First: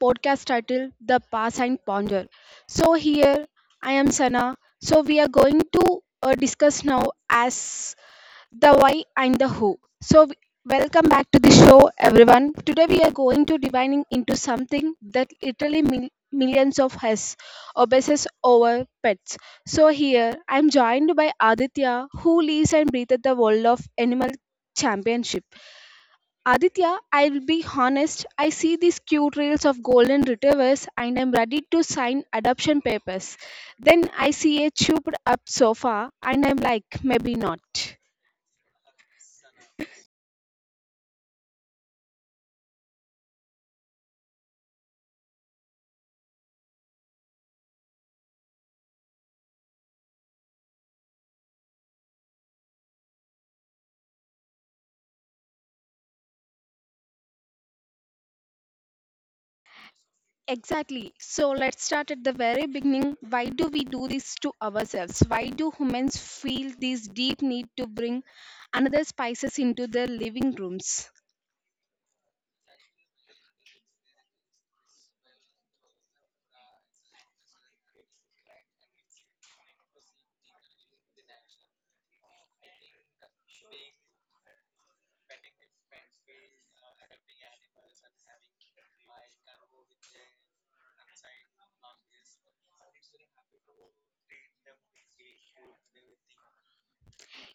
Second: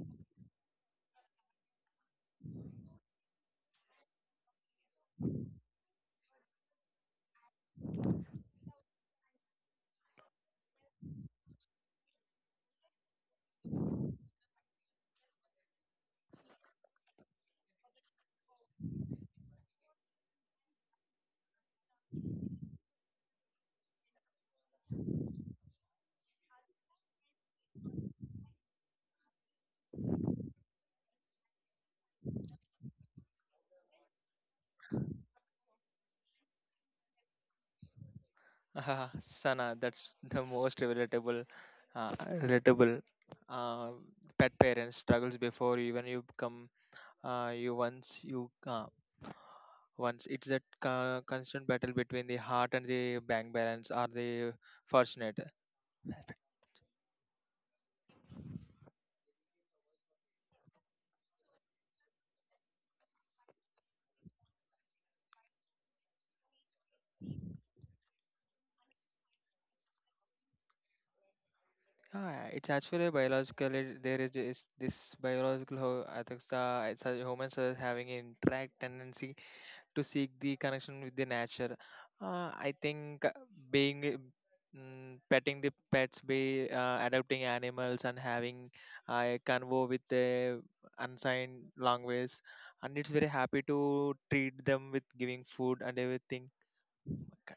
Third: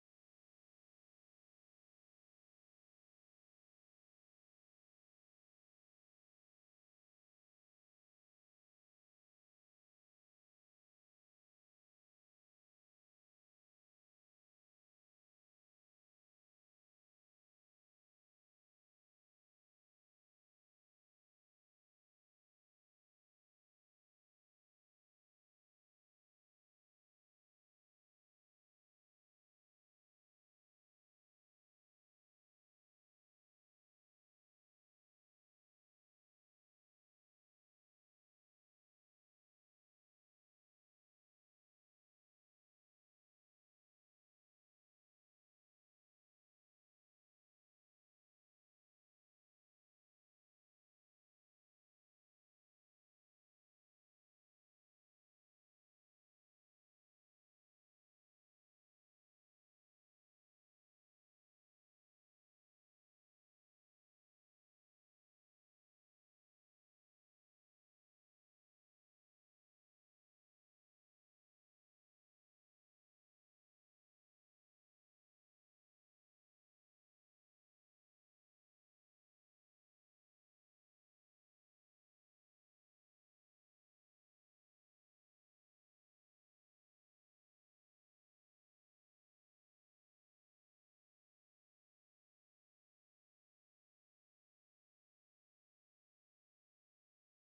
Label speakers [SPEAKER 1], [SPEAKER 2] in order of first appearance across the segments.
[SPEAKER 1] podcast titled The Pass and Ponder. So here I am Sana. So we are going to discuss now as the why and the who. So w- Welcome back to the show everyone. Today we are going to divining into something that literally millions of us obsess over pets. So here I am joined by Aditya who lives and breathes the world of animal championship. Aditya, I'll be honest, I see these cute reels of golden retrievers and I'm ready to sign adoption papers. Then I see a chewed up sofa and I'm like, maybe not.
[SPEAKER 2] Sana, that's the most relatable, uh, relatable. Uh, Pet parents struggles before even you become you once it's that constant battle between the heart and the bank balance are the fortunate.
[SPEAKER 1] Exactly. So let's start at the very beginning. Why do we do this to ourselves? Why do humans feel this deep need to bring another spices into their living rooms?
[SPEAKER 2] Yeah, it's actually biologically there is this biological I think it's a humans are having an interact tendency to seek the connection with the nature. I think being mm, petting the pets, be adopting animals, and having a convo with the unsigned language, and it's very happy to treat them with giving food and everything.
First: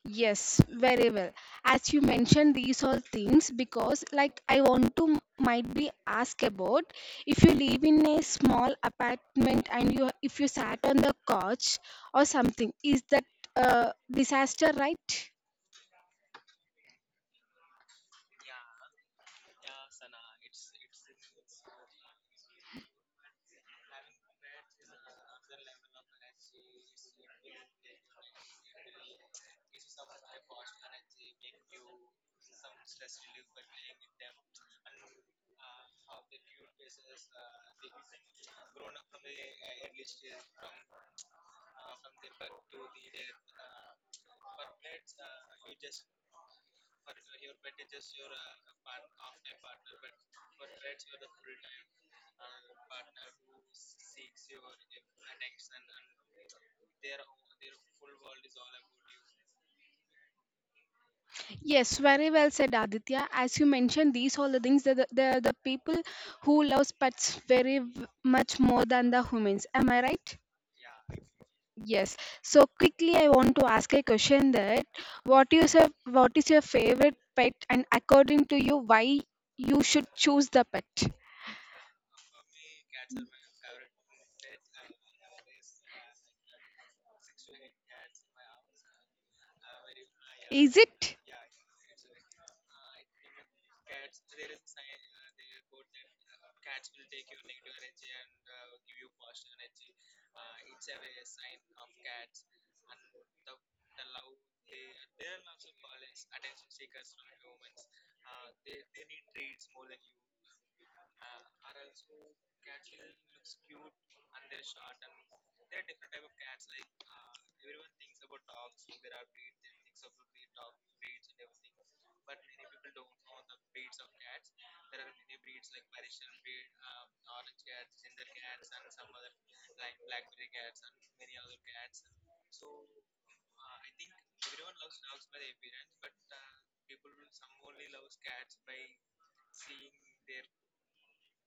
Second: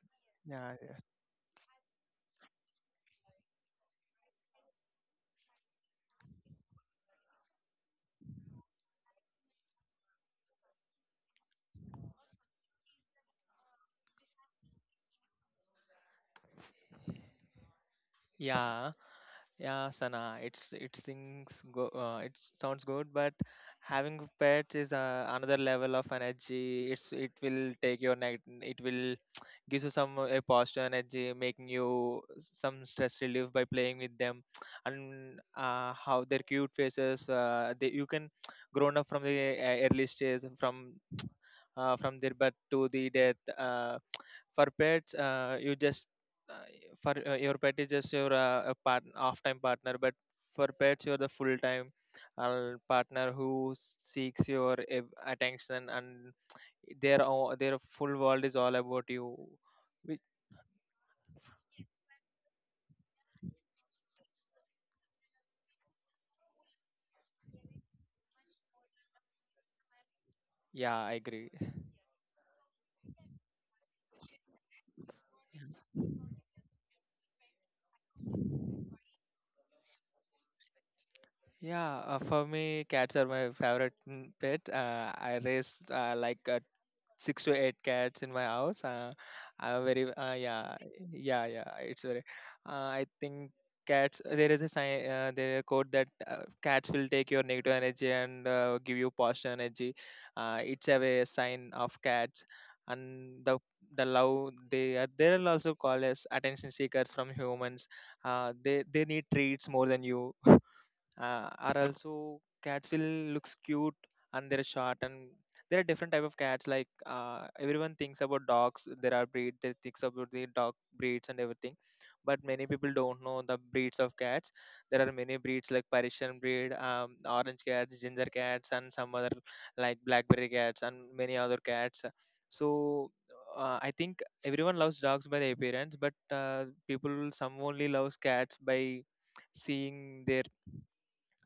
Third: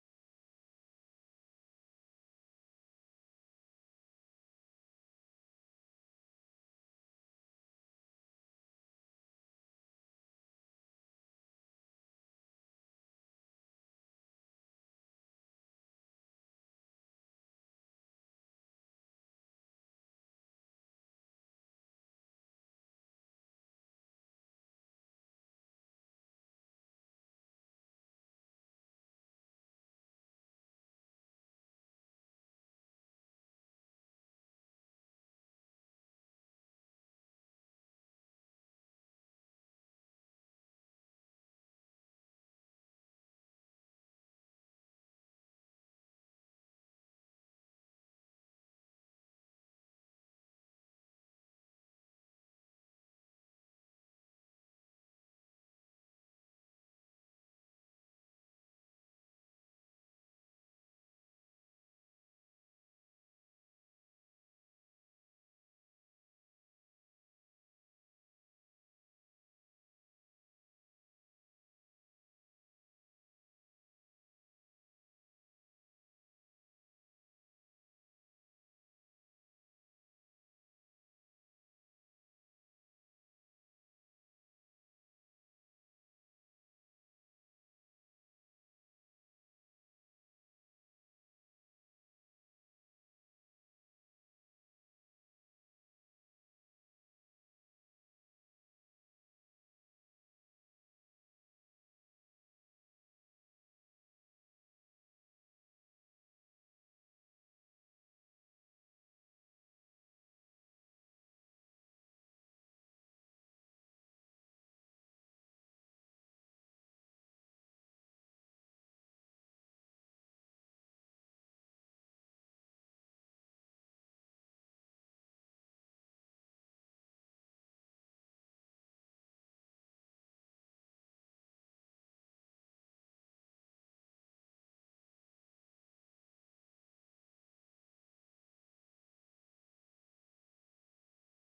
[SPEAKER 1] Yes,
[SPEAKER 2] Yeah,
[SPEAKER 1] very well. As you mentioned these all things, because like I want to might be ask about if you live in a small apartment and you if you sat on the couch or something, is that disaster, right?
[SPEAKER 2] yeah. Yeah, Sana, it's it sings go it sounds good, but having pets is another level of energy. It will gives you some a positive energy, making you some stress relief by playing with them, and how their cute faces. They You can grown up from the early stage from their birth to the death. For pets you just uh, for Your pet is just your a part off time partner, but for pets you're the full time partner who seeks your attention, and their full world is all about you. Which,
[SPEAKER 1] Yes, very well said, Aditya. As you mentioned, these all the things the people who loves pets very much more than the humans. Am I right?
[SPEAKER 2] yeah, I agree.
[SPEAKER 1] Yes. So quickly, I want to ask a question that what is your favorite pet, and according to you, why you should choose the pet?
[SPEAKER 2] Yeah, for me, cats are my favorite pet. I raised six to eight cats in my house. I'm very yeah
[SPEAKER 1] Is it?
[SPEAKER 2] yeah yeah. It's very. I think Cats. There is a sign. There is a quote that cats will take your negative energy and give you positive energy. It's a way, a sign of cats, and the love they are. They are also called as attention seekers from humans. They need treats more than you. Are also cats will looks cute, and they're short, and there are different type of cats. Everyone thinks about dogs. There are breed they thinks about the dog breeds and everything, but many people don't know the breeds of cats. There are many breeds like Persian breed, orange cats, ginger cats, and some other like blackberry cats, and many other cats. So I think everyone loves dogs by their appearance, but people some only loves cats by seeing their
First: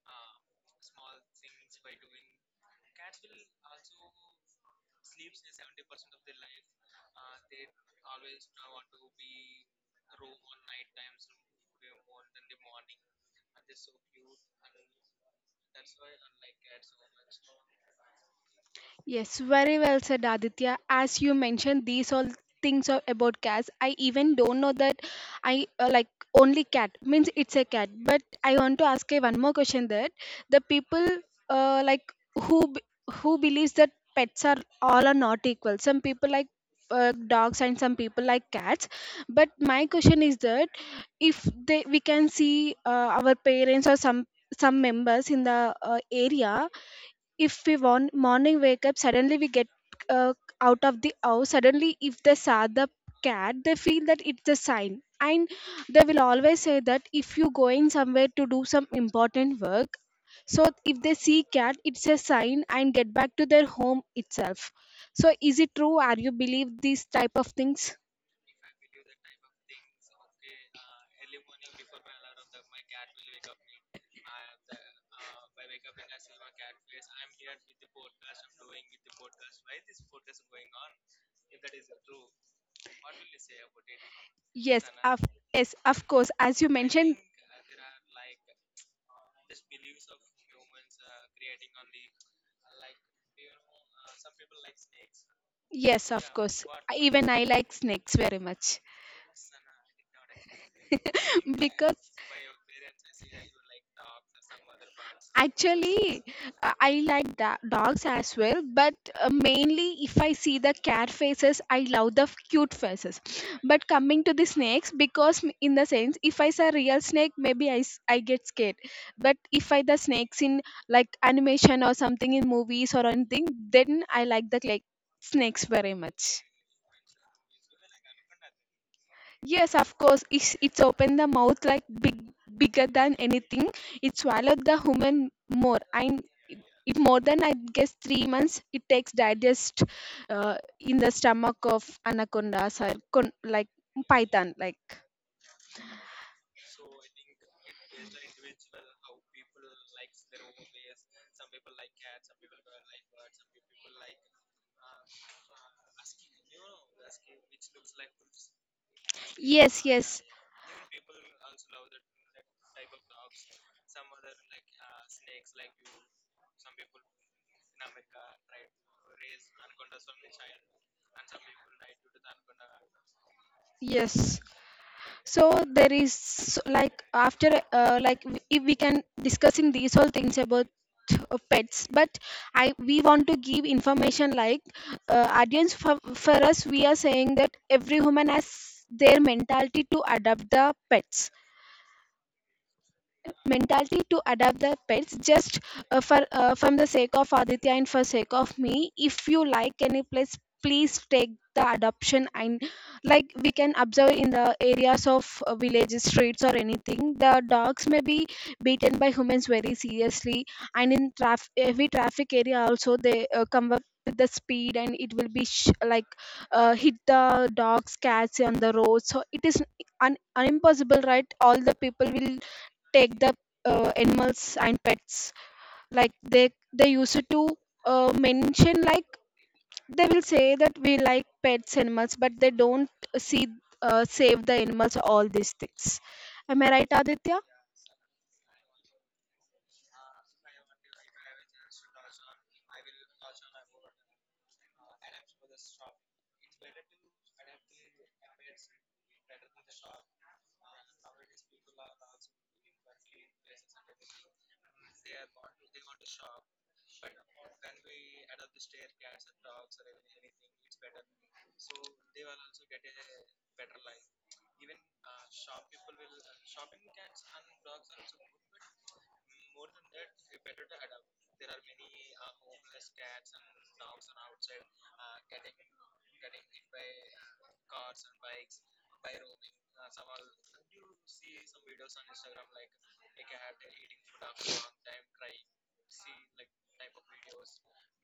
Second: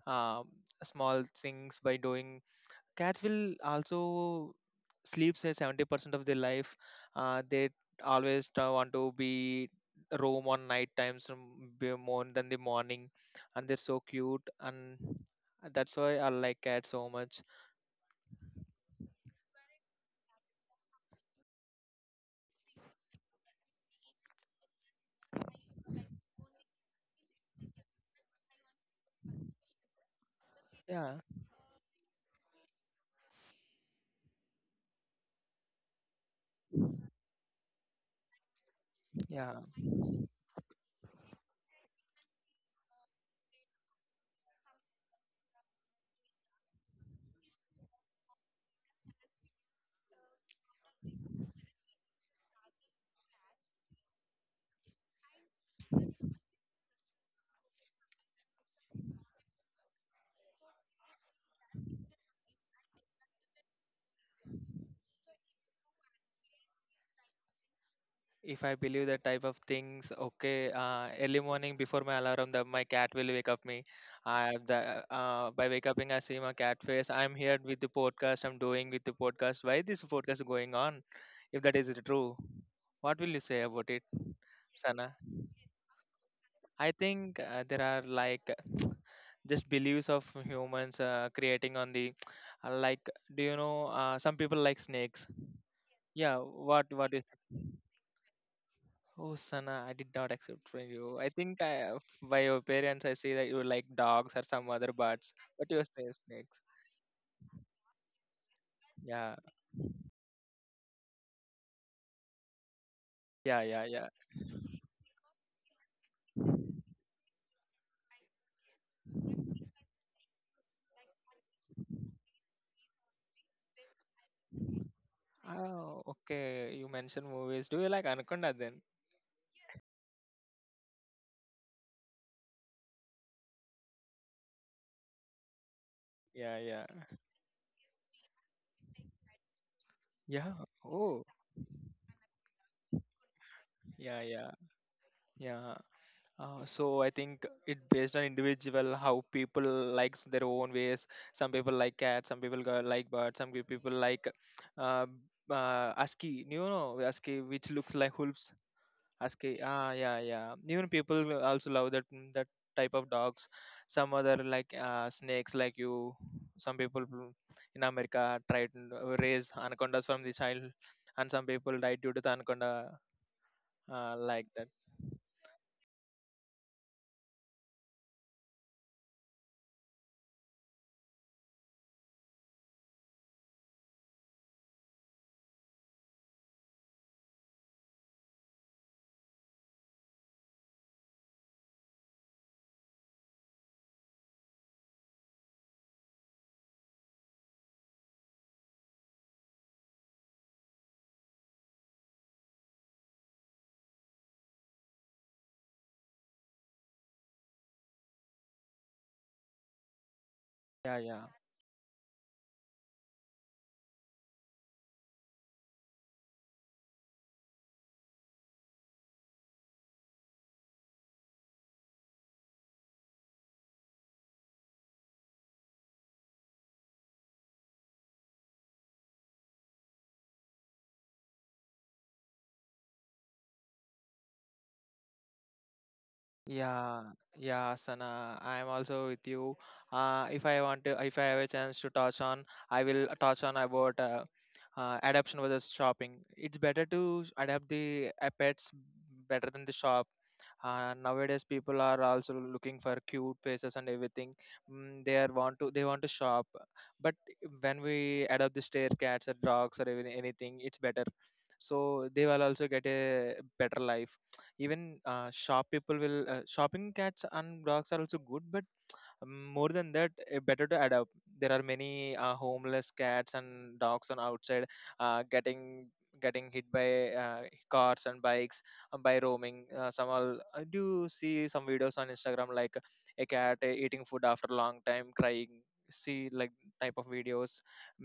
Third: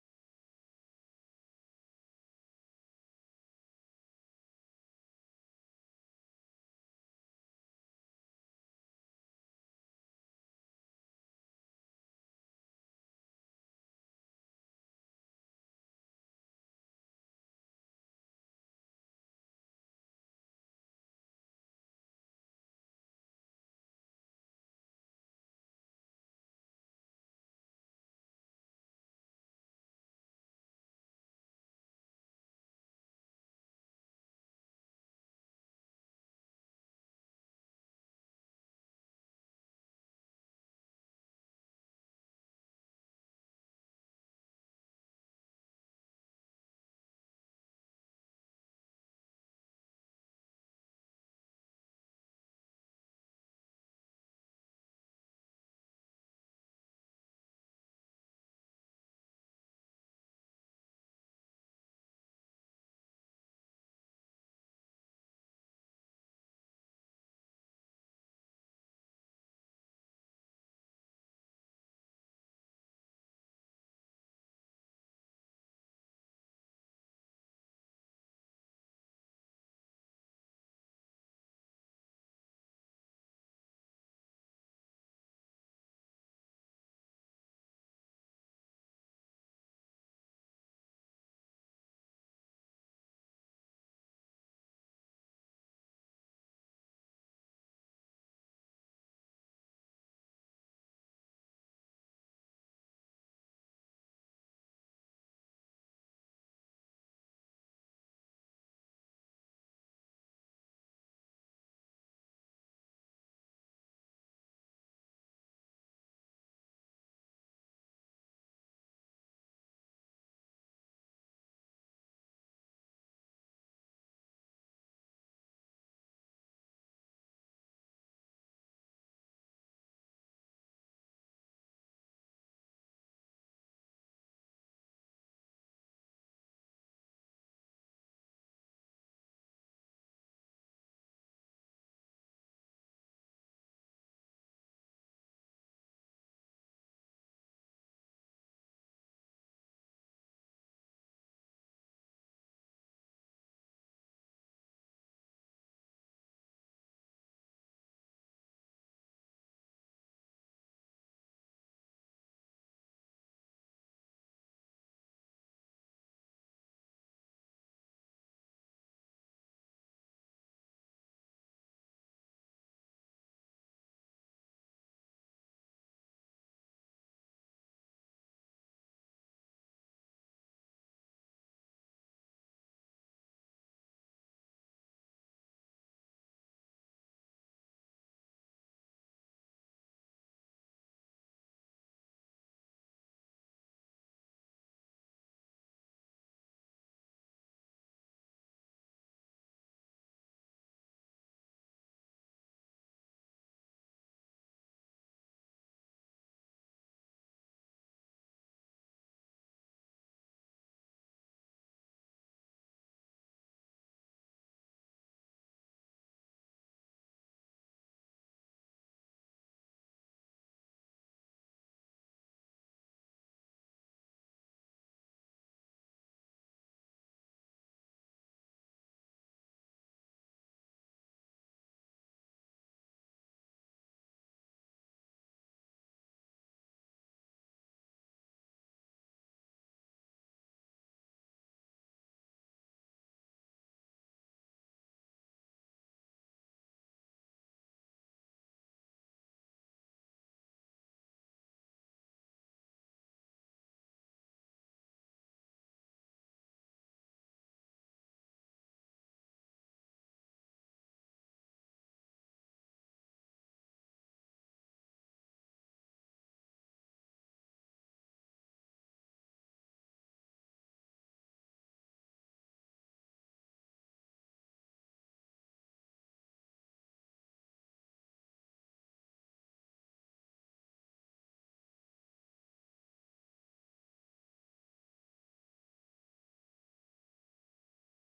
[SPEAKER 2] um, small things by doing. Cats will also sleep say 70% of their life. They Always want to be roam on night times, be more than the morning, and they're so cute, and that's why I like cats so much.
[SPEAKER 1] Yes, very well said, Aditya. As you mentioned, these all things are about cats. I even don't know that I like only cat means it's a cat. But I want to ask you one more question that the people
[SPEAKER 2] yeah
[SPEAKER 1] like who b- who believes that pets are all are not equal. Some people like dogs and some people like cats. But
[SPEAKER 2] yeah
[SPEAKER 1] my question is that if they we can see our parents or some members in the area, if we want morning wake up suddenly we get uh, out of the house suddenly, if they saw the cat they feel that it's a sign, and they will always say that if you going somewhere to do some important work, so if they see cat it's a sign and get back to their home itself. So is it true, are you believe these type of things?
[SPEAKER 2] If I believe that type of things, okay, early morning before my alarm, that my cat will wake up me. I the By wake up, I see my cat face. I'm here with the podcast. I'm doing with the podcast. Why this podcast going on? If that is true, what will you say about it,
[SPEAKER 1] Yes
[SPEAKER 2] Sana?
[SPEAKER 1] of, yes of course, as you
[SPEAKER 2] I
[SPEAKER 1] mentioned.
[SPEAKER 2] think there are like just beliefs of humans creating on the like. Do you know some people like snakes?
[SPEAKER 1] Yes of
[SPEAKER 2] Yeah.
[SPEAKER 1] course,
[SPEAKER 2] What is.
[SPEAKER 1] even I like snakes very much.
[SPEAKER 2] Oh, Sana, I did not accept from you.
[SPEAKER 1] Because
[SPEAKER 2] By your parents, I say that you like dogs or some other birds, but you say
[SPEAKER 1] actually,
[SPEAKER 2] snakes.
[SPEAKER 1] I like dogs as well, but
[SPEAKER 2] Yeah,
[SPEAKER 1] mainly if I see the cat faces, I love the cute faces.
[SPEAKER 2] yeah, yeah,
[SPEAKER 1] But
[SPEAKER 2] yeah.
[SPEAKER 1] coming to the snakes, because in the sense, if I see a real snake, maybe I, I get scared. But if I the snakes in like animation or something in movies or anything, then I like the like snakes very
[SPEAKER 2] Oh,
[SPEAKER 1] much.
[SPEAKER 2] okay. You mentioned movies. Do you like Anaconda then?
[SPEAKER 1] Yes, of course. It's opened the mouth like big, bigger than anything. It swallowed the human more. I
[SPEAKER 2] Yeah, yeah,
[SPEAKER 1] it more than I guess 3 months. It takes digest
[SPEAKER 2] yeah.
[SPEAKER 1] in the
[SPEAKER 2] Oh,
[SPEAKER 1] stomach of anaconda or like
[SPEAKER 2] yeah, yeah,
[SPEAKER 1] python. Like
[SPEAKER 2] yeah. So I think it based on individual how people likes their own ways. Some people like cats, like birds, some people like uh, ASCII. You know, ASCII, which looks like wolves. Husky.
[SPEAKER 1] yes,
[SPEAKER 2] Ah, yeah,
[SPEAKER 1] yes,
[SPEAKER 2] yeah. Even people will also love that that type of dogs. Some other like snakes, like you. Some people will- in America tried and raise anacondas from the child, and some people died due to the anaconda
[SPEAKER 1] yes.
[SPEAKER 2] like that.
[SPEAKER 1] So there is so, like after like if we can discussing these all things about pets, but I we want to give information like audience for us we are saying that every human has their mentality to adopt the pets, mentality to adopt the pets just for from the sake of Aditya and for sake of me. If you like any place, please take the adoption and like we can observe in the areas of villages, streets or anything, the dogs may be beaten by humans very seriously. And
[SPEAKER 2] Yeah,
[SPEAKER 1] in
[SPEAKER 2] yeah.
[SPEAKER 1] traffic, every traffic area also they come up with the speed and it will be like hit the dogs cats on the road. So it is impossible, right, all the people will take the animals and pets like they used to mention like they will say that we like pets animals but they don't see save the animals all these things. Am I right,
[SPEAKER 2] Yeah,
[SPEAKER 1] Aditya?
[SPEAKER 2] yeah, Sana. I am also with you. If I want to, if I have a chance to touch on, I will touch on about adaptation versus shopping. It's better to adapt the pets better than the shop, and nowadays people are also looking for cute faces and everything. Mm, they are want to they want to shop, but when we adopt the stray cats or dogs or even anything it's better, so they will also get a better life. Even shop people will shopping cats and dogs are also good, but more than that better to adopt. There are many homeless cats and dogs on outside uh, getting getting hit by cars and bikes by roaming. Some all I do see some videos on Instagram like a cat eating food after a long time crying. See like type of videos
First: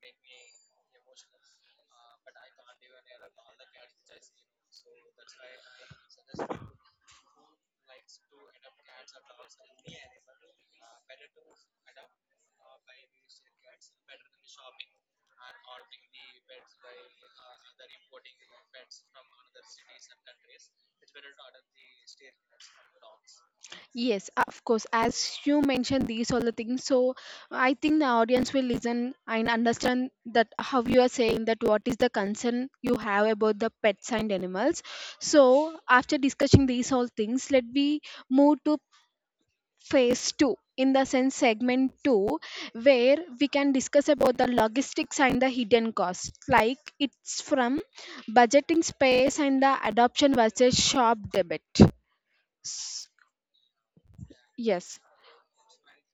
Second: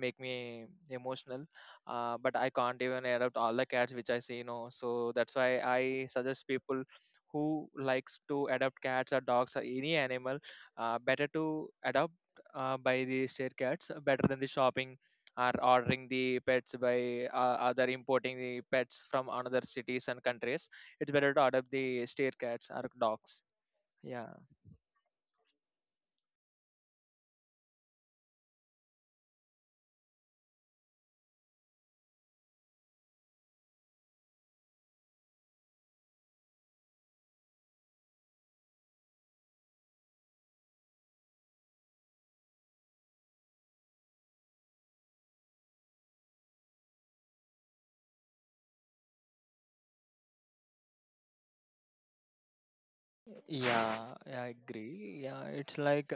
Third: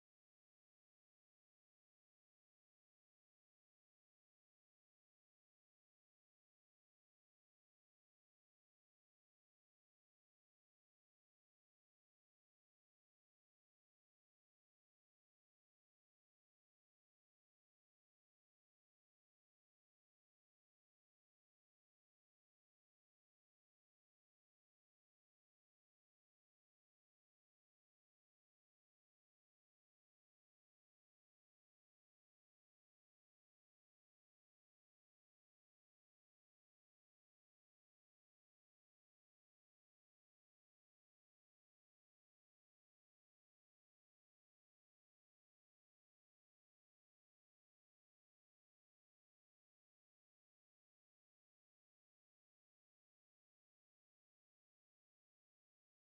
[SPEAKER 2] make me emotional. But I can't even adopt all the cats which I see, you know. So that's why I suggest people who likes to adopt cats or dogs or any animal better to adopt by the state cats better than the shopping or ordering the pets by other importing the pets from another cities and countries. It's better to adopt the state cats or dogs.
[SPEAKER 1] Yes
[SPEAKER 2] yeah
[SPEAKER 1] of course, as you mentioned these all the things. So I think the audience will listen and understand that how you are saying that what is the concern you have about the pets and animals. So after discussing these all things, let me move to phase two, in the sense segment two, where we can discuss about the logistics and the hidden costs, like it's from budgeting space and the adoption versus shop debit. S-
[SPEAKER 2] yeah i
[SPEAKER 1] yes.
[SPEAKER 2] agree yeah it's like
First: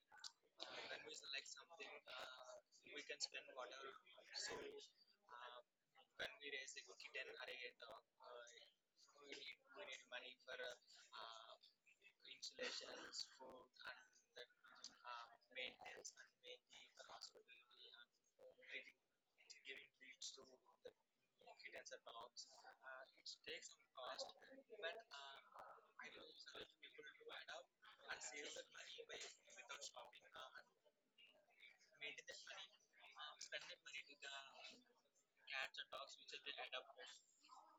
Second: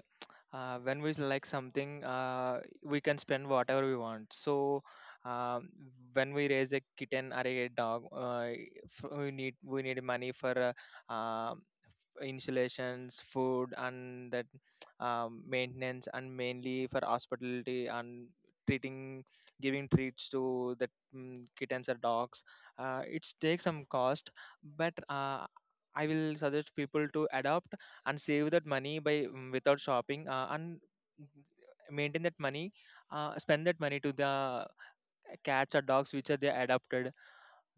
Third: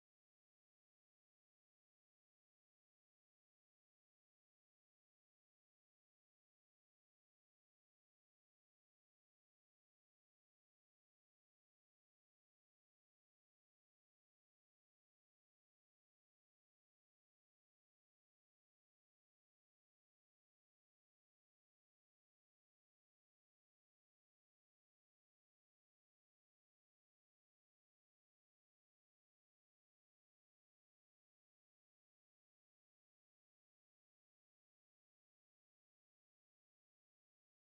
[SPEAKER 2] when we like something, we can spend whatever we want. So um, when we raise a kitten or a dog, we need money for uh, um installations, food, and that maintenance, and mainly for hospitality and treating, giving treats to the kittens or dogs. It takes some cost, but I will suggest people to adopt and save that money by without shopping, and maintain that money, spend that money to the cats or dogs which are they adopted.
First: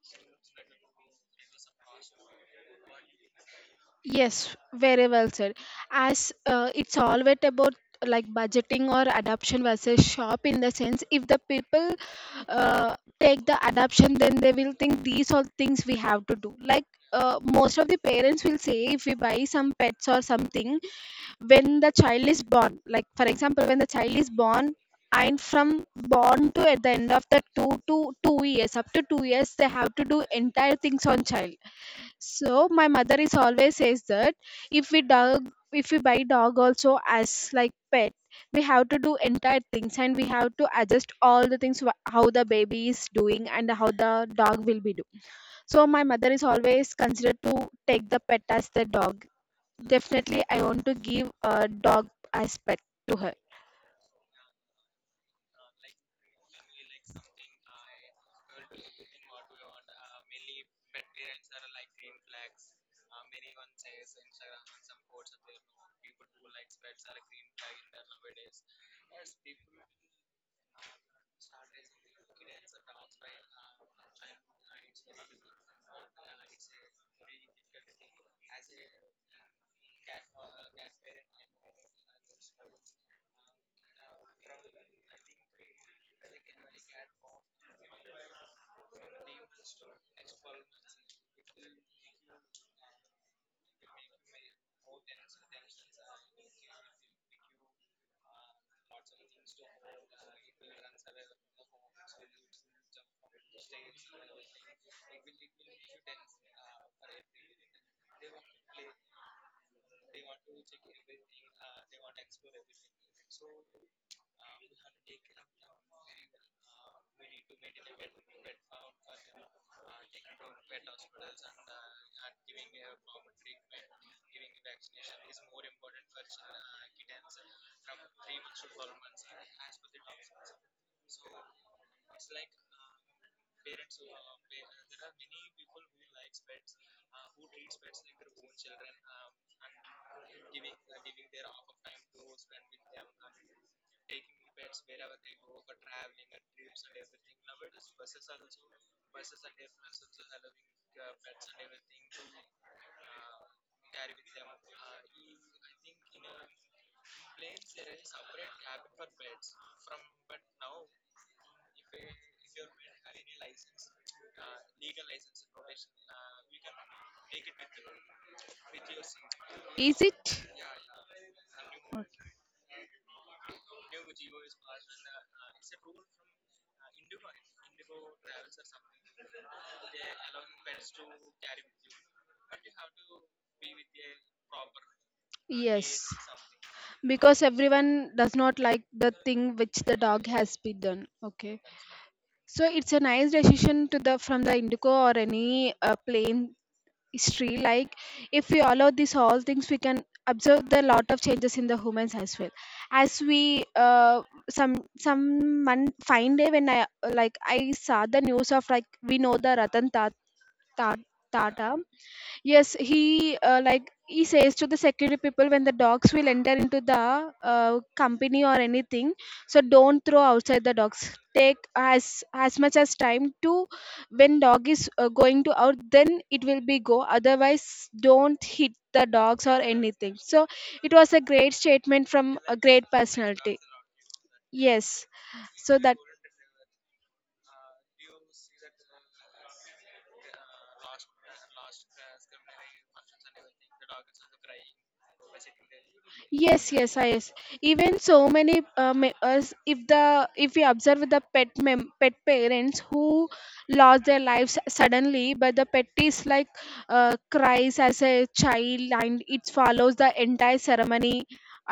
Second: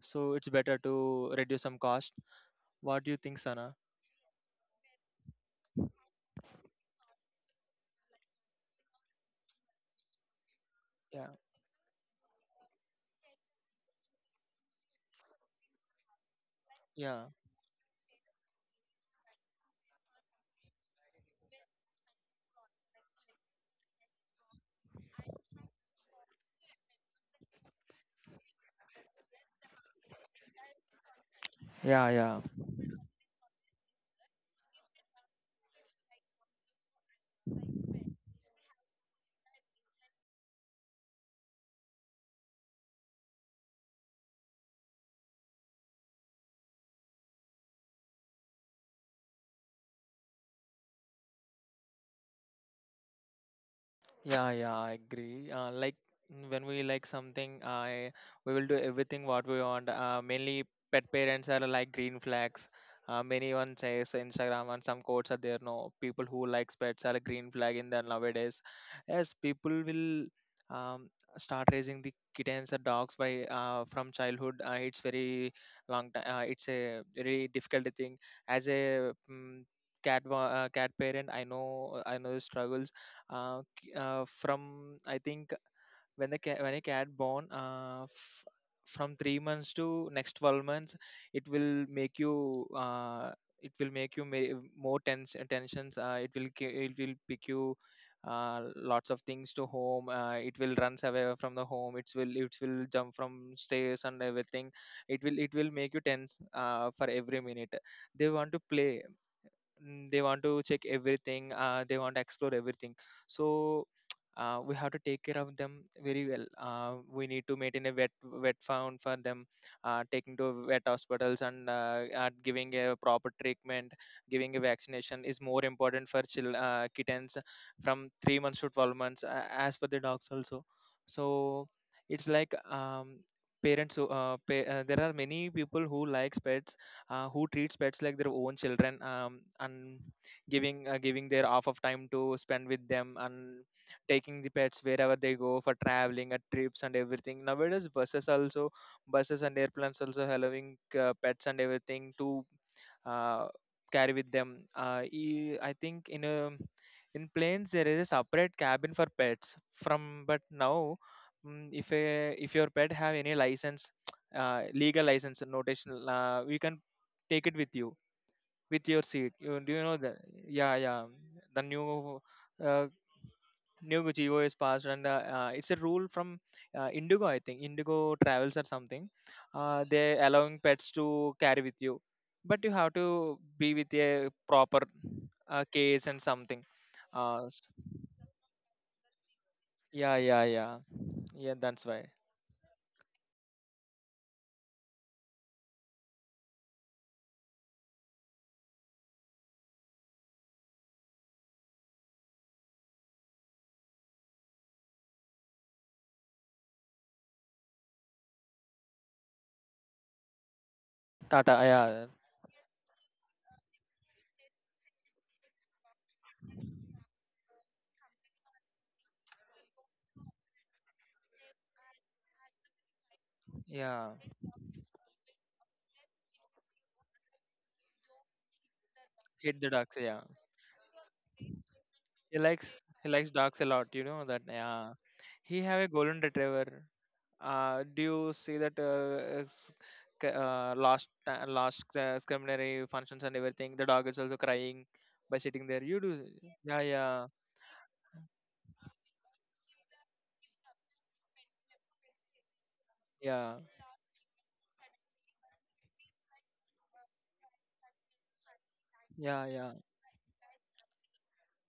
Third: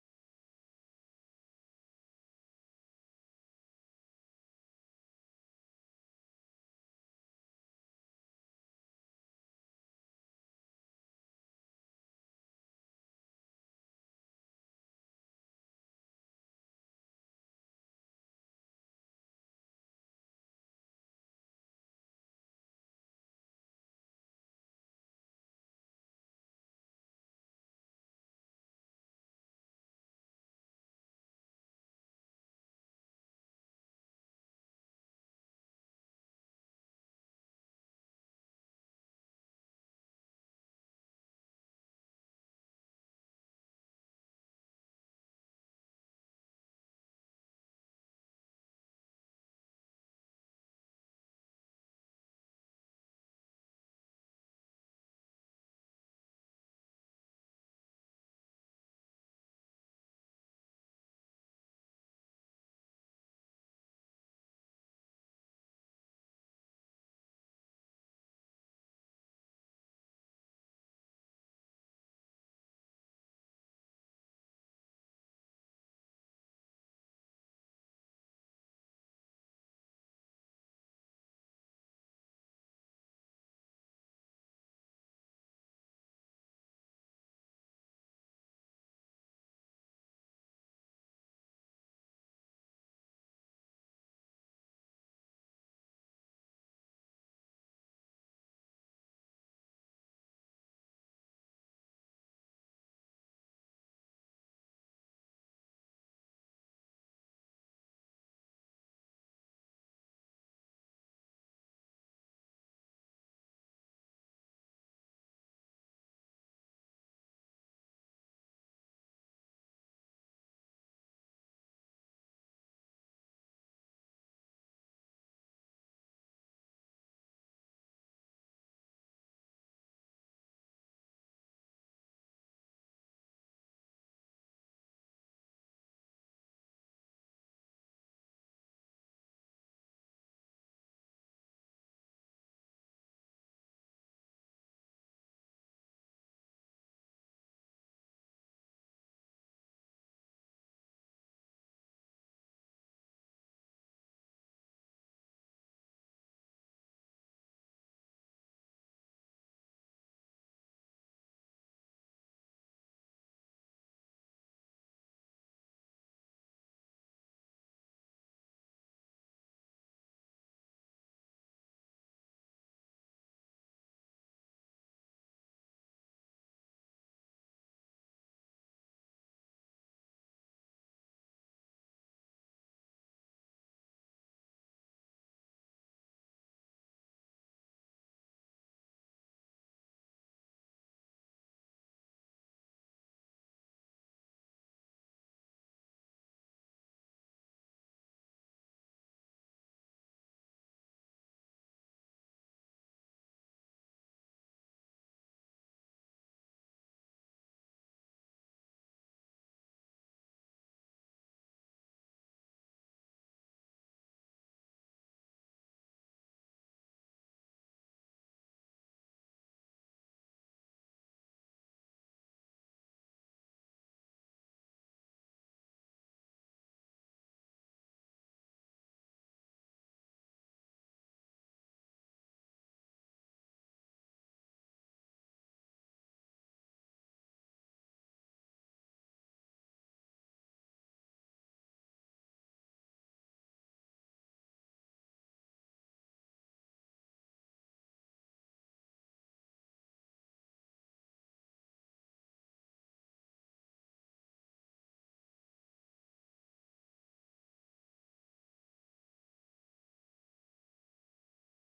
[SPEAKER 2] So it's better to reduce some cost. What do you think, Sana?
[SPEAKER 1] Yes, very well said. As it's always about like budgeting or adoption versus shop, in the sense if
[SPEAKER 2] Yeah,
[SPEAKER 1] the people take the adoption, then they will think these are things we have to do. Like
[SPEAKER 2] yeah.
[SPEAKER 1] most of the parents will say, if we buy some pets or something when the child is born, like for example, when the child is born and from born to at the end of the 2 to 2 years up to 2 years they have to do entire things on child.
[SPEAKER 2] Ya, ya.
[SPEAKER 1] So my mother is always says that if we dog, if we buy dog also as like pet, we have to do entire things and we have to adjust all the things how the baby is doing and how the dog will be doing. So my mother is always considered to take the pet as the dog. Definitely, I want to give a dog as pet to her.
[SPEAKER 2] Yeah, yeah, I agree. When we like something, I we will do everything what we want. Mainly pet parents are like green flags. Many one says Instagram, and some quotes are there. No, people who likes pets are a green flag in there nowadays. Yes, people will um, start raising the kittens or dogs by from childhood. It's very long time. It's a very difficult thing. As a cat parent, I know the struggles. Um from I think when a cat born, from 3 months to next 12 months, it will make you more tense tensions. It will pick you lots of things to home. It will runs away from the home. It will jump from stairs and everything. It will make you tense for every minute. They want to play, they want to check everything, they want to explore everything. So we have to take care of them very well. We need to maintain a wet found for them, taking to wet hospitals, and giving a proper treatment, giving a vaccination is more important for kittens from 3 months to 12 months, as per the dogs also. So it's like there are many people who likes pets who treats pets like their own children, and giving giving their half of time to spend with them, and taking the pets wherever they go for traveling at trips and everything. Nowadays buses and airplanes also allowing pets and everything to uh, carry with them. I think in a in planes there is a separate cabin for pets. From but now, if a, if your pet have any license, legal license, notational, we can take it with you with your seat. You, do you know
[SPEAKER 1] Is
[SPEAKER 2] that?
[SPEAKER 1] it?
[SPEAKER 2] Yeah, yeah. The new uh, New Neo is passed, and it's a rule from Indigo, I think. Indigo Travels or something. They allowing pets to carry with you, but you have to be with a proper
[SPEAKER 1] Yes,
[SPEAKER 2] case and something.
[SPEAKER 1] because
[SPEAKER 2] Uh, s-
[SPEAKER 1] everyone does not like the thing which the
[SPEAKER 2] yeah,
[SPEAKER 1] dog
[SPEAKER 2] yeah,
[SPEAKER 1] has
[SPEAKER 2] yeah,
[SPEAKER 1] been done.
[SPEAKER 2] yeah.
[SPEAKER 1] Okay.
[SPEAKER 2] That's why
[SPEAKER 1] So it's a nice decision to the from the Indigo or any plain history. Like if we allow these all things, we can observe the lot of changes in the humans as well. As we some one fine day when I like I saw the news of like we know the Ratan Tata.
[SPEAKER 2] Tata. Yeah,
[SPEAKER 1] Yes, he like he says to the security people when the dogs will enter into the company or anything, so don't throw outside the dogs. Take as much as time to
[SPEAKER 2] yeah.
[SPEAKER 1] when dog is going to out, then it will be go. Otherwise, don't hit the dogs or
[SPEAKER 2] Hit the dogs.
[SPEAKER 1] anything.
[SPEAKER 2] Yeah,
[SPEAKER 1] So it was a great statement from
[SPEAKER 2] he
[SPEAKER 1] a
[SPEAKER 2] likes
[SPEAKER 1] great personality.
[SPEAKER 2] dogs a lot. You know that. Yeah,
[SPEAKER 1] Yes,
[SPEAKER 2] he
[SPEAKER 1] so
[SPEAKER 2] have a
[SPEAKER 1] that.
[SPEAKER 2] golden retriever. Do you see that last preliminary functions and everything? The dog is also crying by sitting there. You do,
[SPEAKER 1] Yes,
[SPEAKER 2] yeah,
[SPEAKER 1] yes, I- yes.
[SPEAKER 2] yeah,
[SPEAKER 1] Even so many us if the if we observe the pet pet parents who
[SPEAKER 2] yeah,
[SPEAKER 1] lost their lives suddenly, but the pet is like cries as a child and
[SPEAKER 2] yeah,
[SPEAKER 1] it
[SPEAKER 2] yeah.
[SPEAKER 1] follows the entire ceremony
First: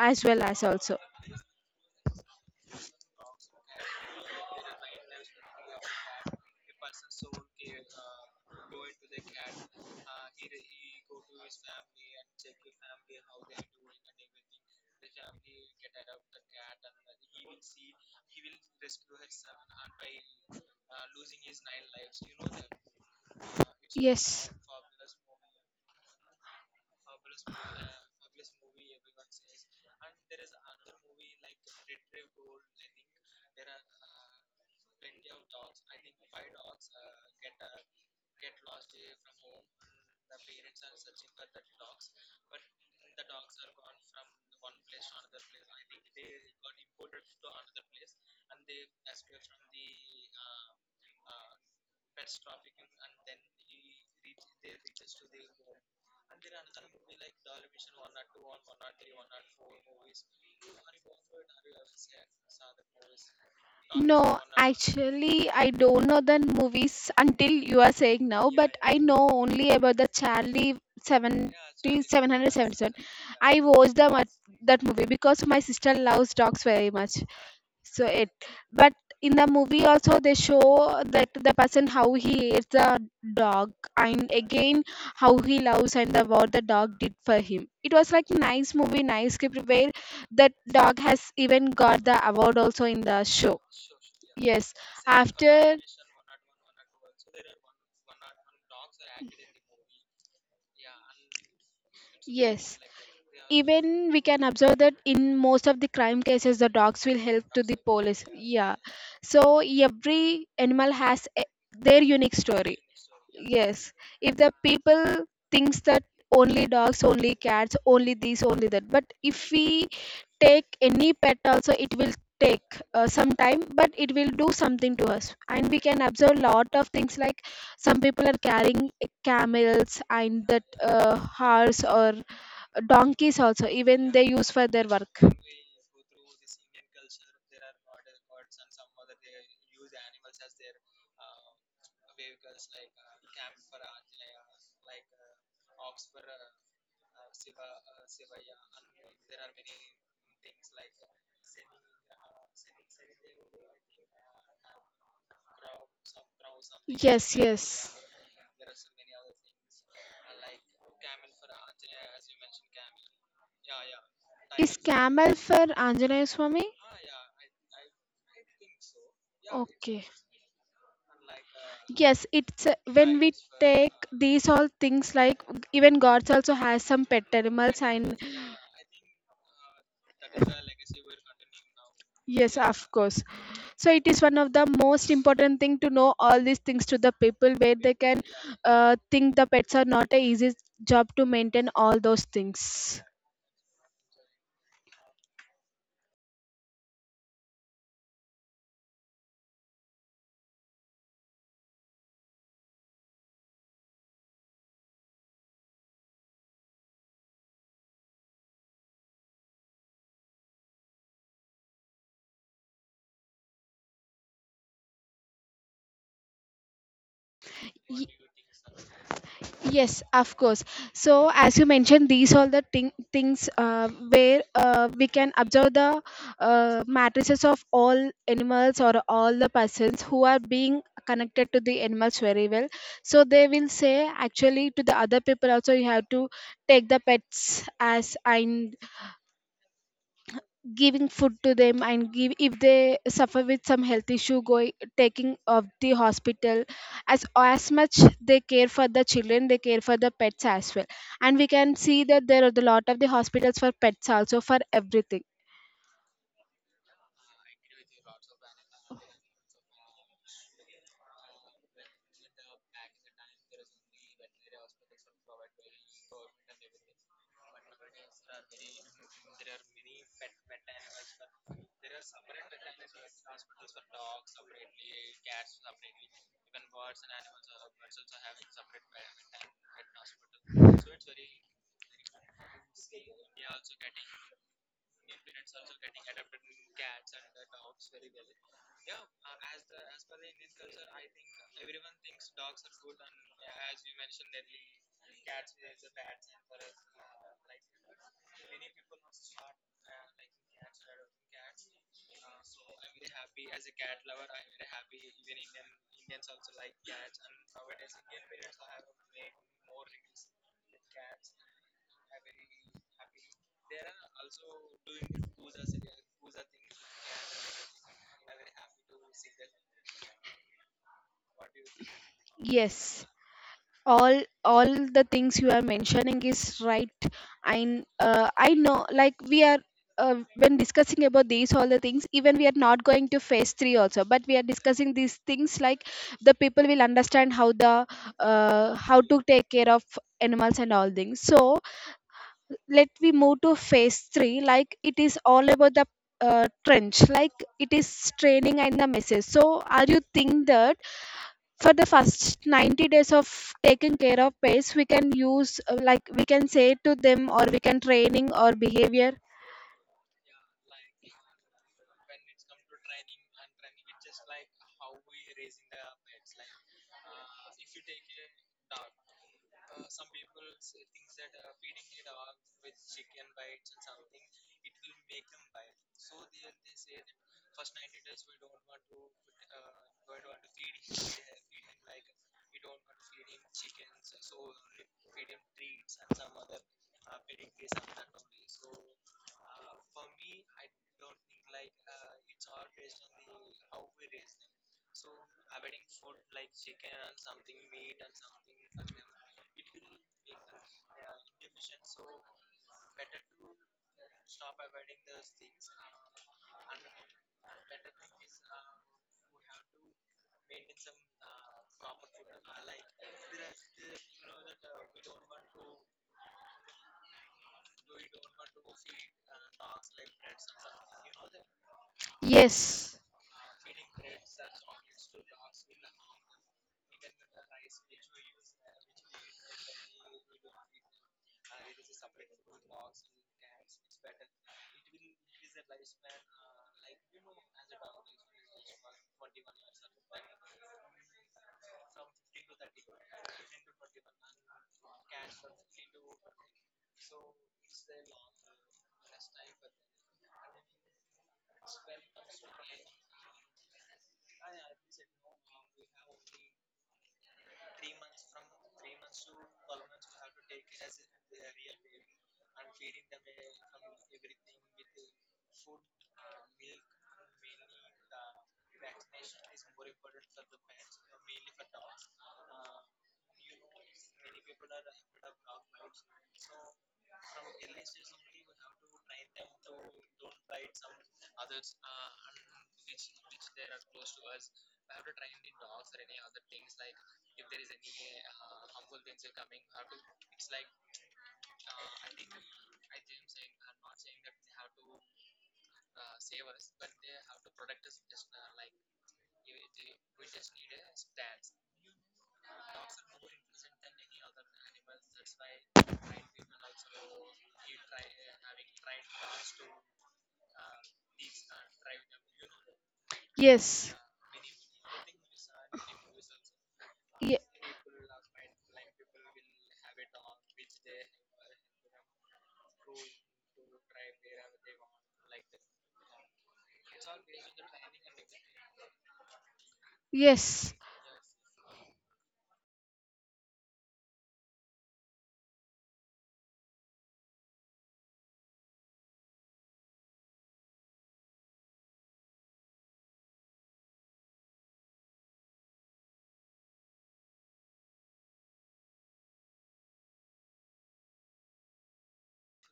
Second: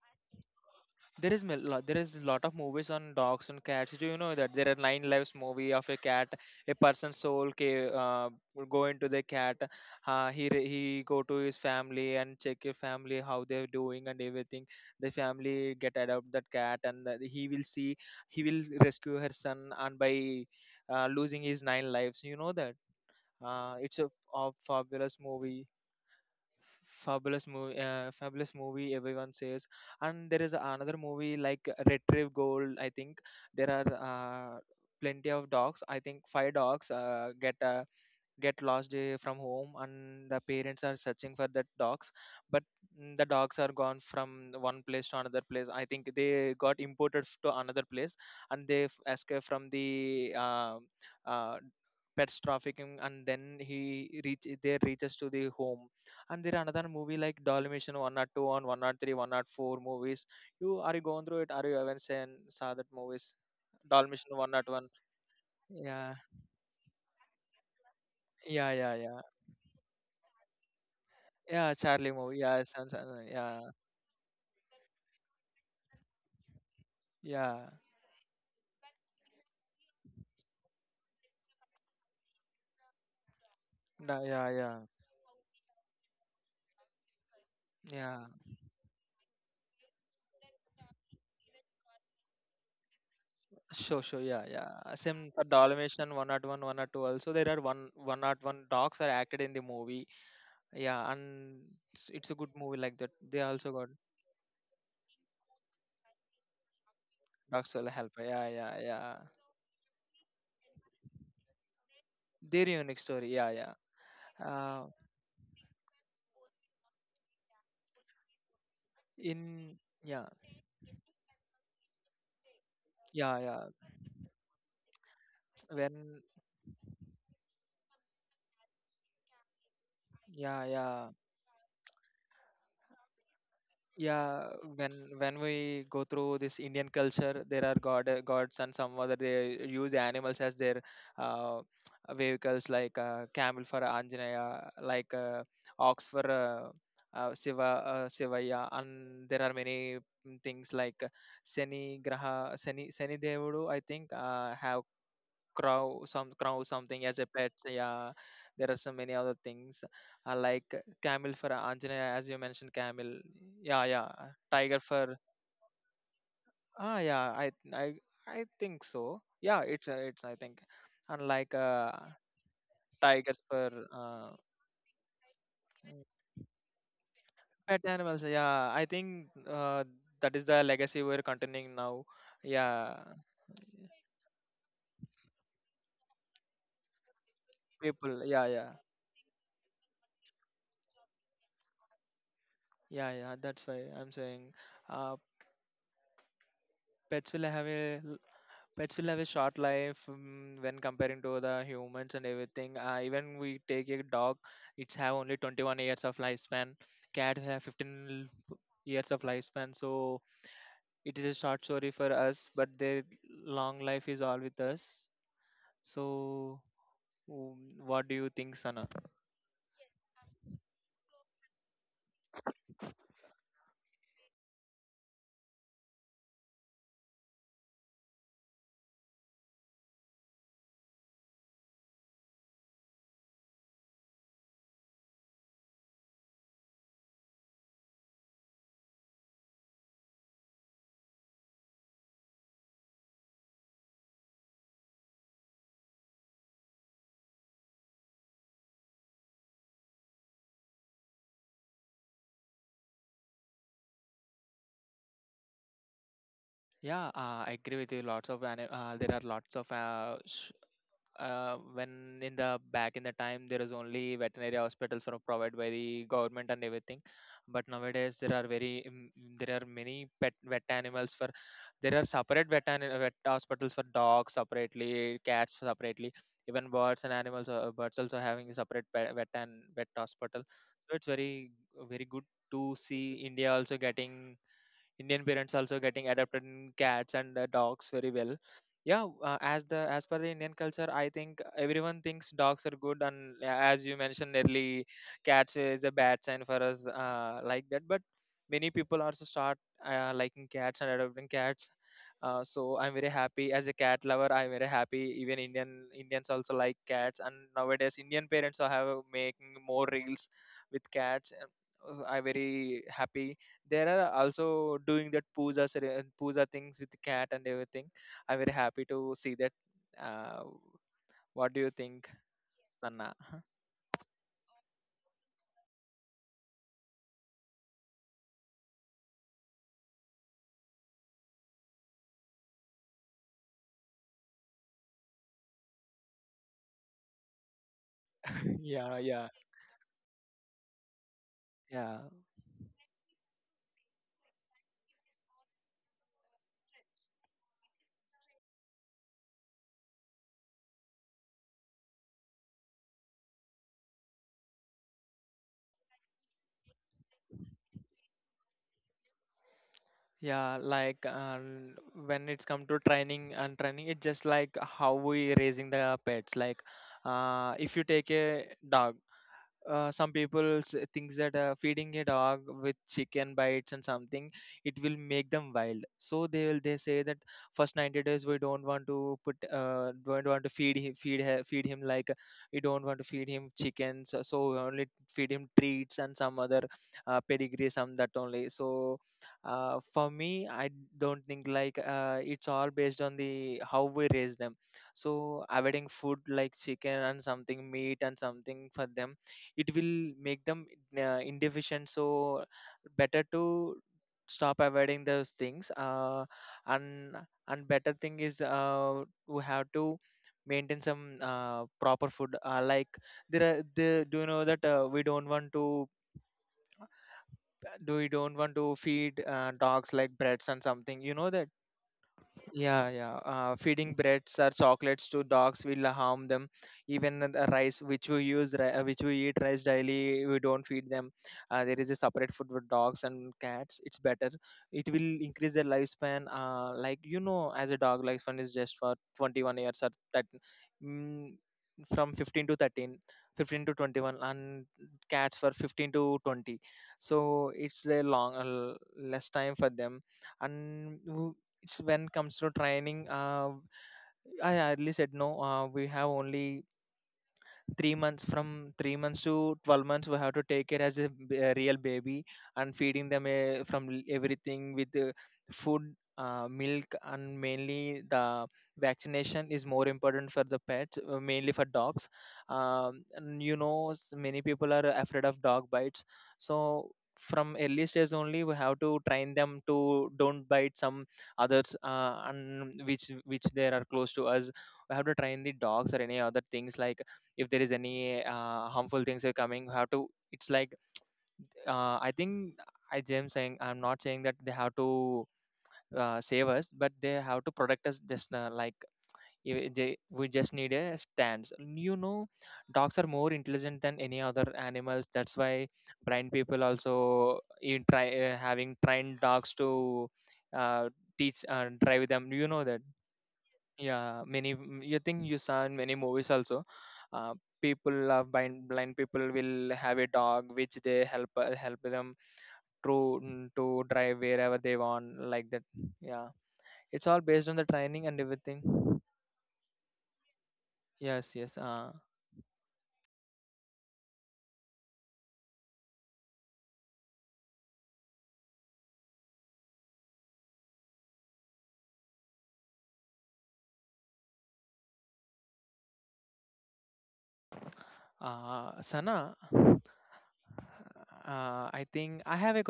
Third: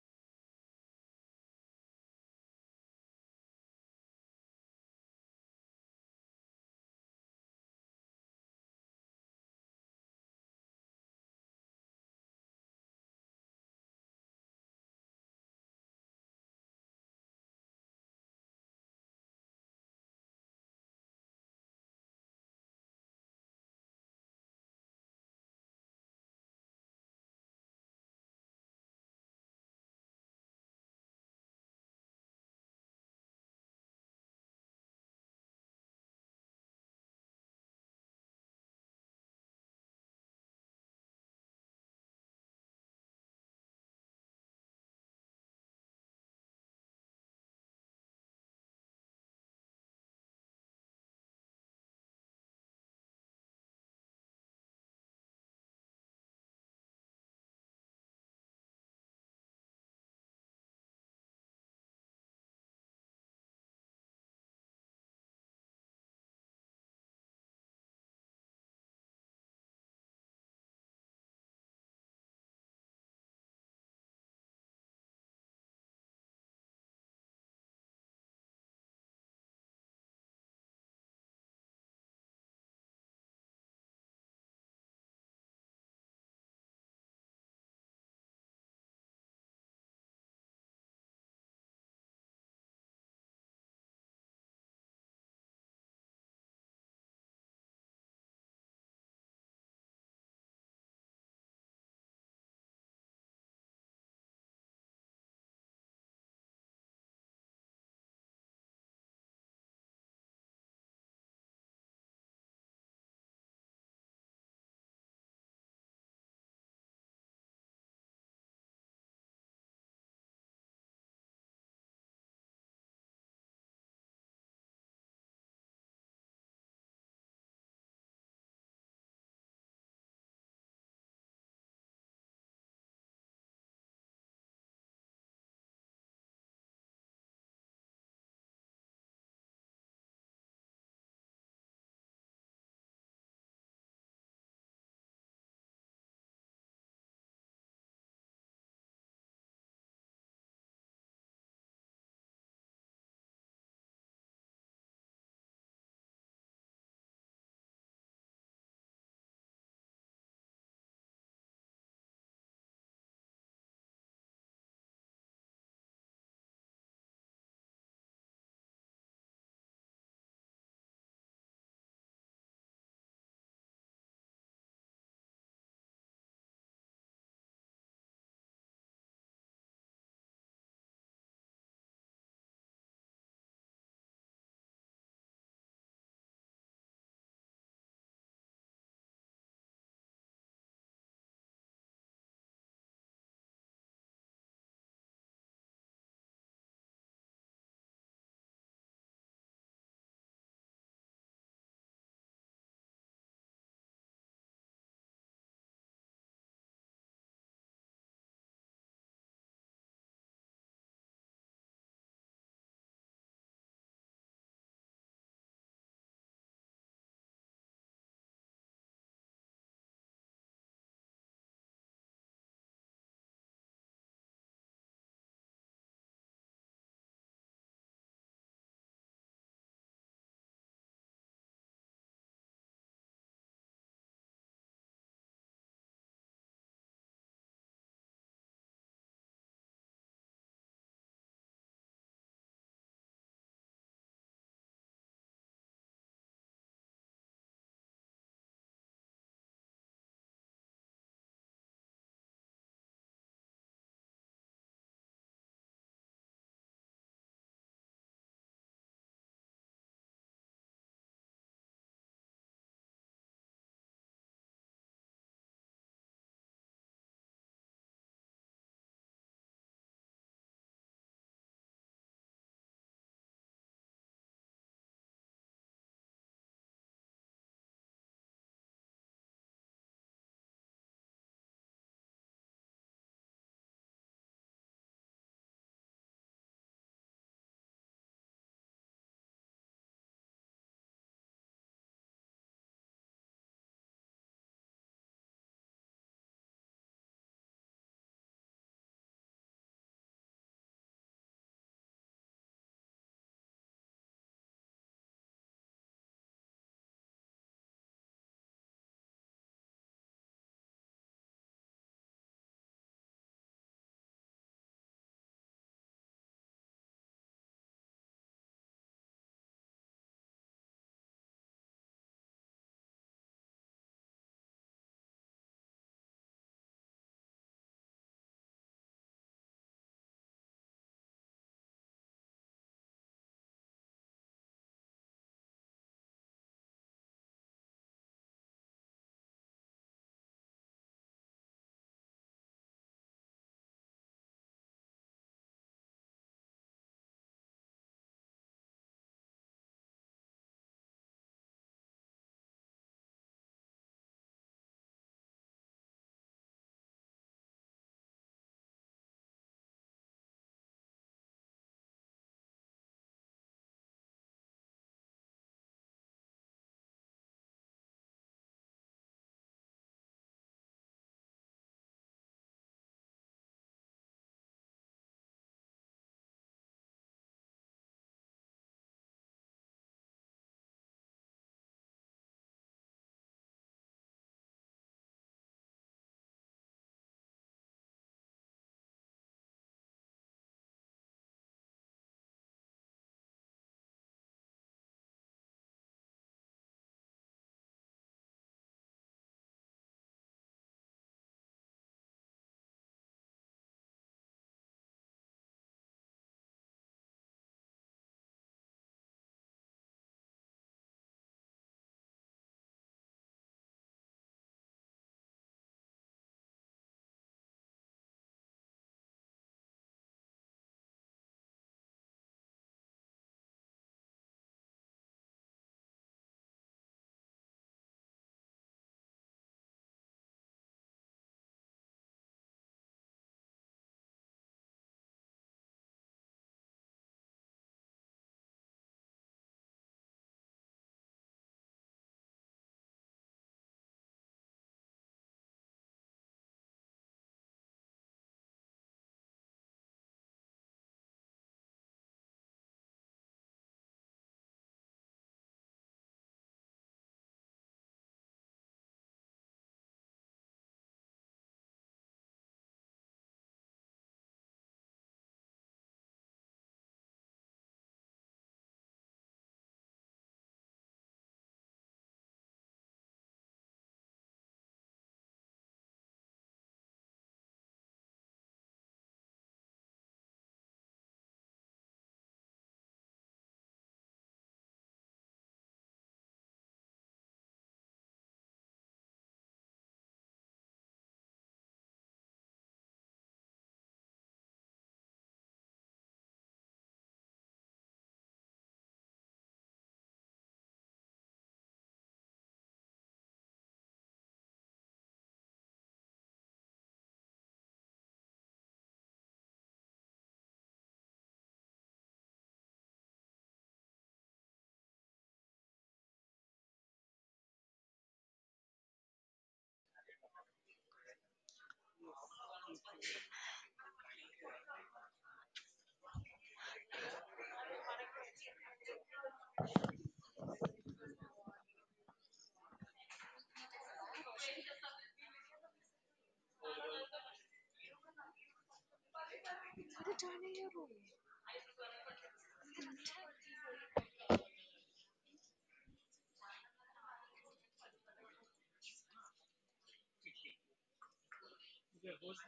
[SPEAKER 1] as well as also.
[SPEAKER 2] There is there is a lot of movies on dogs and cats. Do you know that there are nine lives movie of a cat, a person's soul will go into the cat. He he go to his family and check your family how they're doing and everything. The family get adopt that cat and that he will see he will rescue her son and by losing his nine lives. You know that uh, it's a,
[SPEAKER 1] Yes.
[SPEAKER 2] a fabulous movie fabulous movie fabulous movie everyone says. And there is another movie like retrieve gold, I think there are plenty of dogs, I think five dogs get lost from home and the parents are searching for the dogs, but the dogs are gone from one place to another place. I think they got imported to another place and they escaped from the uh, uh, pets trafficking and then he reach they reaches to the home. And there are another movie like Dalmatian one or two, and 103 four movies. You are, you going through it? Are you even seen, saw that movies Dalmatian
[SPEAKER 1] No,
[SPEAKER 2] one or one?
[SPEAKER 1] actually, I don't
[SPEAKER 2] yeah
[SPEAKER 1] know the movies until you are saying now,
[SPEAKER 2] yeah
[SPEAKER 1] but
[SPEAKER 2] yeah
[SPEAKER 1] I
[SPEAKER 2] yeah
[SPEAKER 1] know only about the Charlie Seven
[SPEAKER 2] Yeah, Charlie movie. Yeah, Sam,
[SPEAKER 1] 1777.
[SPEAKER 2] Sam,
[SPEAKER 1] I
[SPEAKER 2] yeah,
[SPEAKER 1] watched the that movie because my sister loves dogs very much.
[SPEAKER 2] yeah,
[SPEAKER 1] So it, but in the movie also they show that the person how he hates the dog,
[SPEAKER 2] nah,
[SPEAKER 1] and
[SPEAKER 2] yeah, yeah,
[SPEAKER 1] again how he loves and the, what the dog did for him, it was
[SPEAKER 2] yeah.
[SPEAKER 1] like nice movie nice script where that dog has even got the award also in the show.
[SPEAKER 2] Sure, sure. Yeah,
[SPEAKER 1] Yes,
[SPEAKER 2] yeah. Same for
[SPEAKER 1] after.
[SPEAKER 2] Dalmatian one at one, one at two also. There are one one at one dogs are acted in the movie. Yeah, and it's a good
[SPEAKER 1] Yes,
[SPEAKER 2] movie like that. They also got
[SPEAKER 1] even we can observe that in most of the crime cases, the dogs will help to
[SPEAKER 2] dogs
[SPEAKER 1] the
[SPEAKER 2] will help.
[SPEAKER 1] police.
[SPEAKER 2] Yeah, yeah,
[SPEAKER 1] Yeah,
[SPEAKER 2] yeah.
[SPEAKER 1] so every animal has a, their unique
[SPEAKER 2] Their
[SPEAKER 1] story.
[SPEAKER 2] unique story. Yeah, yeah.
[SPEAKER 1] Yes, if the
[SPEAKER 2] Uh,
[SPEAKER 1] people thinks that only dogs, only cats, only this, only that, but if
[SPEAKER 2] in
[SPEAKER 1] we
[SPEAKER 2] Yeah,
[SPEAKER 1] take any pet also, it will take some
[SPEAKER 2] yeah,
[SPEAKER 1] time,
[SPEAKER 2] yeah.
[SPEAKER 1] but it will do something to us, and we can
[SPEAKER 2] When
[SPEAKER 1] observe lot of things like some people are carrying camels and that
[SPEAKER 2] yeah, yeah.
[SPEAKER 1] horse or donkeys also even they
[SPEAKER 2] yeah
[SPEAKER 1] use for their
[SPEAKER 2] when
[SPEAKER 1] work.
[SPEAKER 2] when we go through this Indian culture, there are god gods and some other they use animals as their uh, vehicles like camel for Anjaneya, like ox for Shiva Shivaya, and there are many things like Shani graha Shani Shani Devudu, I think have crow some crow something as a
[SPEAKER 1] Yes,
[SPEAKER 2] pet.
[SPEAKER 1] yes,
[SPEAKER 2] So, yeah, there are so many other things like camel for Anjana, as you mentioned camel. Yeah, yeah,
[SPEAKER 1] is
[SPEAKER 2] tiger for,
[SPEAKER 1] camel for anjaneya swami?
[SPEAKER 2] yeah, I I think so. Yeah,
[SPEAKER 1] Okay.
[SPEAKER 2] it's I think unlike
[SPEAKER 1] Yes, it's a- when we
[SPEAKER 2] tigers for
[SPEAKER 1] take
[SPEAKER 2] uh,
[SPEAKER 1] these all things like even
[SPEAKER 2] mm,
[SPEAKER 1] gods also has some pet animals
[SPEAKER 2] pet
[SPEAKER 1] and
[SPEAKER 2] animals, yeah. I think uh, that is the legacy we're continuing now.
[SPEAKER 1] yes, of
[SPEAKER 2] Yeah,
[SPEAKER 1] course. So it is one of the most important thing to know all these things to the people where they can
[SPEAKER 2] people, yeah, yeah.
[SPEAKER 1] think the pets are not a easy job to maintain all those things.
[SPEAKER 2] Yeah, yeah, that's why I'm saying, uh, pets will have a pets will have a short life when comparing to the humans and everything. Even we take a dog, it's have only 21 years of lifespan. Cats have 15 years of lifespan. So it is a short story for us but their long life is all with us. So
[SPEAKER 1] Ye-
[SPEAKER 2] what do you think, Sana?
[SPEAKER 1] yes, of course. So, as you mentioned, these all the things where we can observe the matrices of all animals or all the persons who are being connected to the animals very well. So, they will say actually to the other people also, you have to take the pets as I giving food to them and give if they suffer with some health issue going taking of the hospital, as much they care for the children they care for the pets as well. And we can see that there are a lot of the hospitals for pets also for everything.
[SPEAKER 2] Yeah, I agree with you. There are lots of sh- when in the back in the time there is only veterinary hospitals were provided by the government and everything. But nowadays there are very there are many pet vet animals for, there are separate vet hospitals for dogs separately, cats separately. Even birds and animals, birds also having a separate vet, and vet hospital. So it's very very good to see India also getting Indian parents also getting adopted in cats and dogs very well. Yeah, as the as per the Indian culture, I think everyone thinks dogs are good, and as you mentioned early, cats is a bad sign for us like that. But many people also start liking cats and adopting cats. So I'm very happy. As a cat lover, I'm very happy. Even Indians also like cats, and nowadays Indian parents are have making more reels with cats. And I'm very happy there are also doing that puja things with the cat and everything. I'm very happy to see that. Uh, what do you think,
[SPEAKER 1] Yes,
[SPEAKER 2] Sanna?
[SPEAKER 1] all the things you are mentioning is right, and I know like we are when discussing about these all the things even we are not going to phase 3 also, but we are discussing these things like the people will understand how the
[SPEAKER 2] Yeah,
[SPEAKER 1] how to
[SPEAKER 2] yeah,
[SPEAKER 1] take care of animals and all things. So
[SPEAKER 2] yeah,
[SPEAKER 1] let we move to phase 3, like it is all about the trench, like it is training and the message. So are you think that for the first 90 days of taking care of pets we can use like we can say to them or we can training or behavior?
[SPEAKER 2] yeah, like when it's come to training and training, it's just like how we raising the pets. Like if you take a dog, some people thinks that feeding a dog with chicken bites and something, it will make them wild. So they say that first 90 days we don't want to put don't want to feed him feed him like we don't want to feed him chickens. So we only feed him treats and some other pedigree some that only. So for me, I don't think like it's all based on the how we raise them. So avoiding food like chicken and something, meat and something for them, it will make them inefficient. So better to stop avoiding those things, and and better thing is we have to maintain some proper food. Like there are the, do you know that we don't want to feed dogs like breads and something? You know that. Yeah,
[SPEAKER 1] Yes,
[SPEAKER 2] yeah. Feeding breads or chocolates to dogs will harm them. Even the rice, which we use, which we eat rice daily, we don't feed them. There is a separate food for dogs and cats. It's better. It will increase their lifespan. Like you know, as a dog, lifespan is just for 21 years or that, mm, from 15 to 13, 15 to 21, and cats for 15 to 20. So it's a long, less time for them. And it's when comes to training, I hardly said no. We have only 3 months, from 3 months to 12 months we have to take care as a real baby, and feeding them everything with food, milk, and mainly the vaccination is more important for the pets, mainly for dogs. And you know many people are afraid of dog bites. So from early stage only we have to train them to don't bite some others, and which they are close to us. We have to train the dogs or any other things like if there is any harmful things are coming, how to, it's like I think I'm not saying that they have to save us, but they have to protect us just like they, we just need a stance, you know. Dogs are more intelligent than any other animals. That's why blind people also in try having trained dogs to uh, teach and drive them. You know that.
[SPEAKER 1] yes,
[SPEAKER 2] Yeah, many you think you saw in many movies also. Uh,
[SPEAKER 1] Ye-
[SPEAKER 2] People blind people will have a dog which they help help them to to drive wherever they want, like that. Yeah, it's all based on the training and everything.
[SPEAKER 1] yes.
[SPEAKER 2] Yes, yes.
[SPEAKER 3] 他的长子是段
[SPEAKER 2] Sana, I think I have a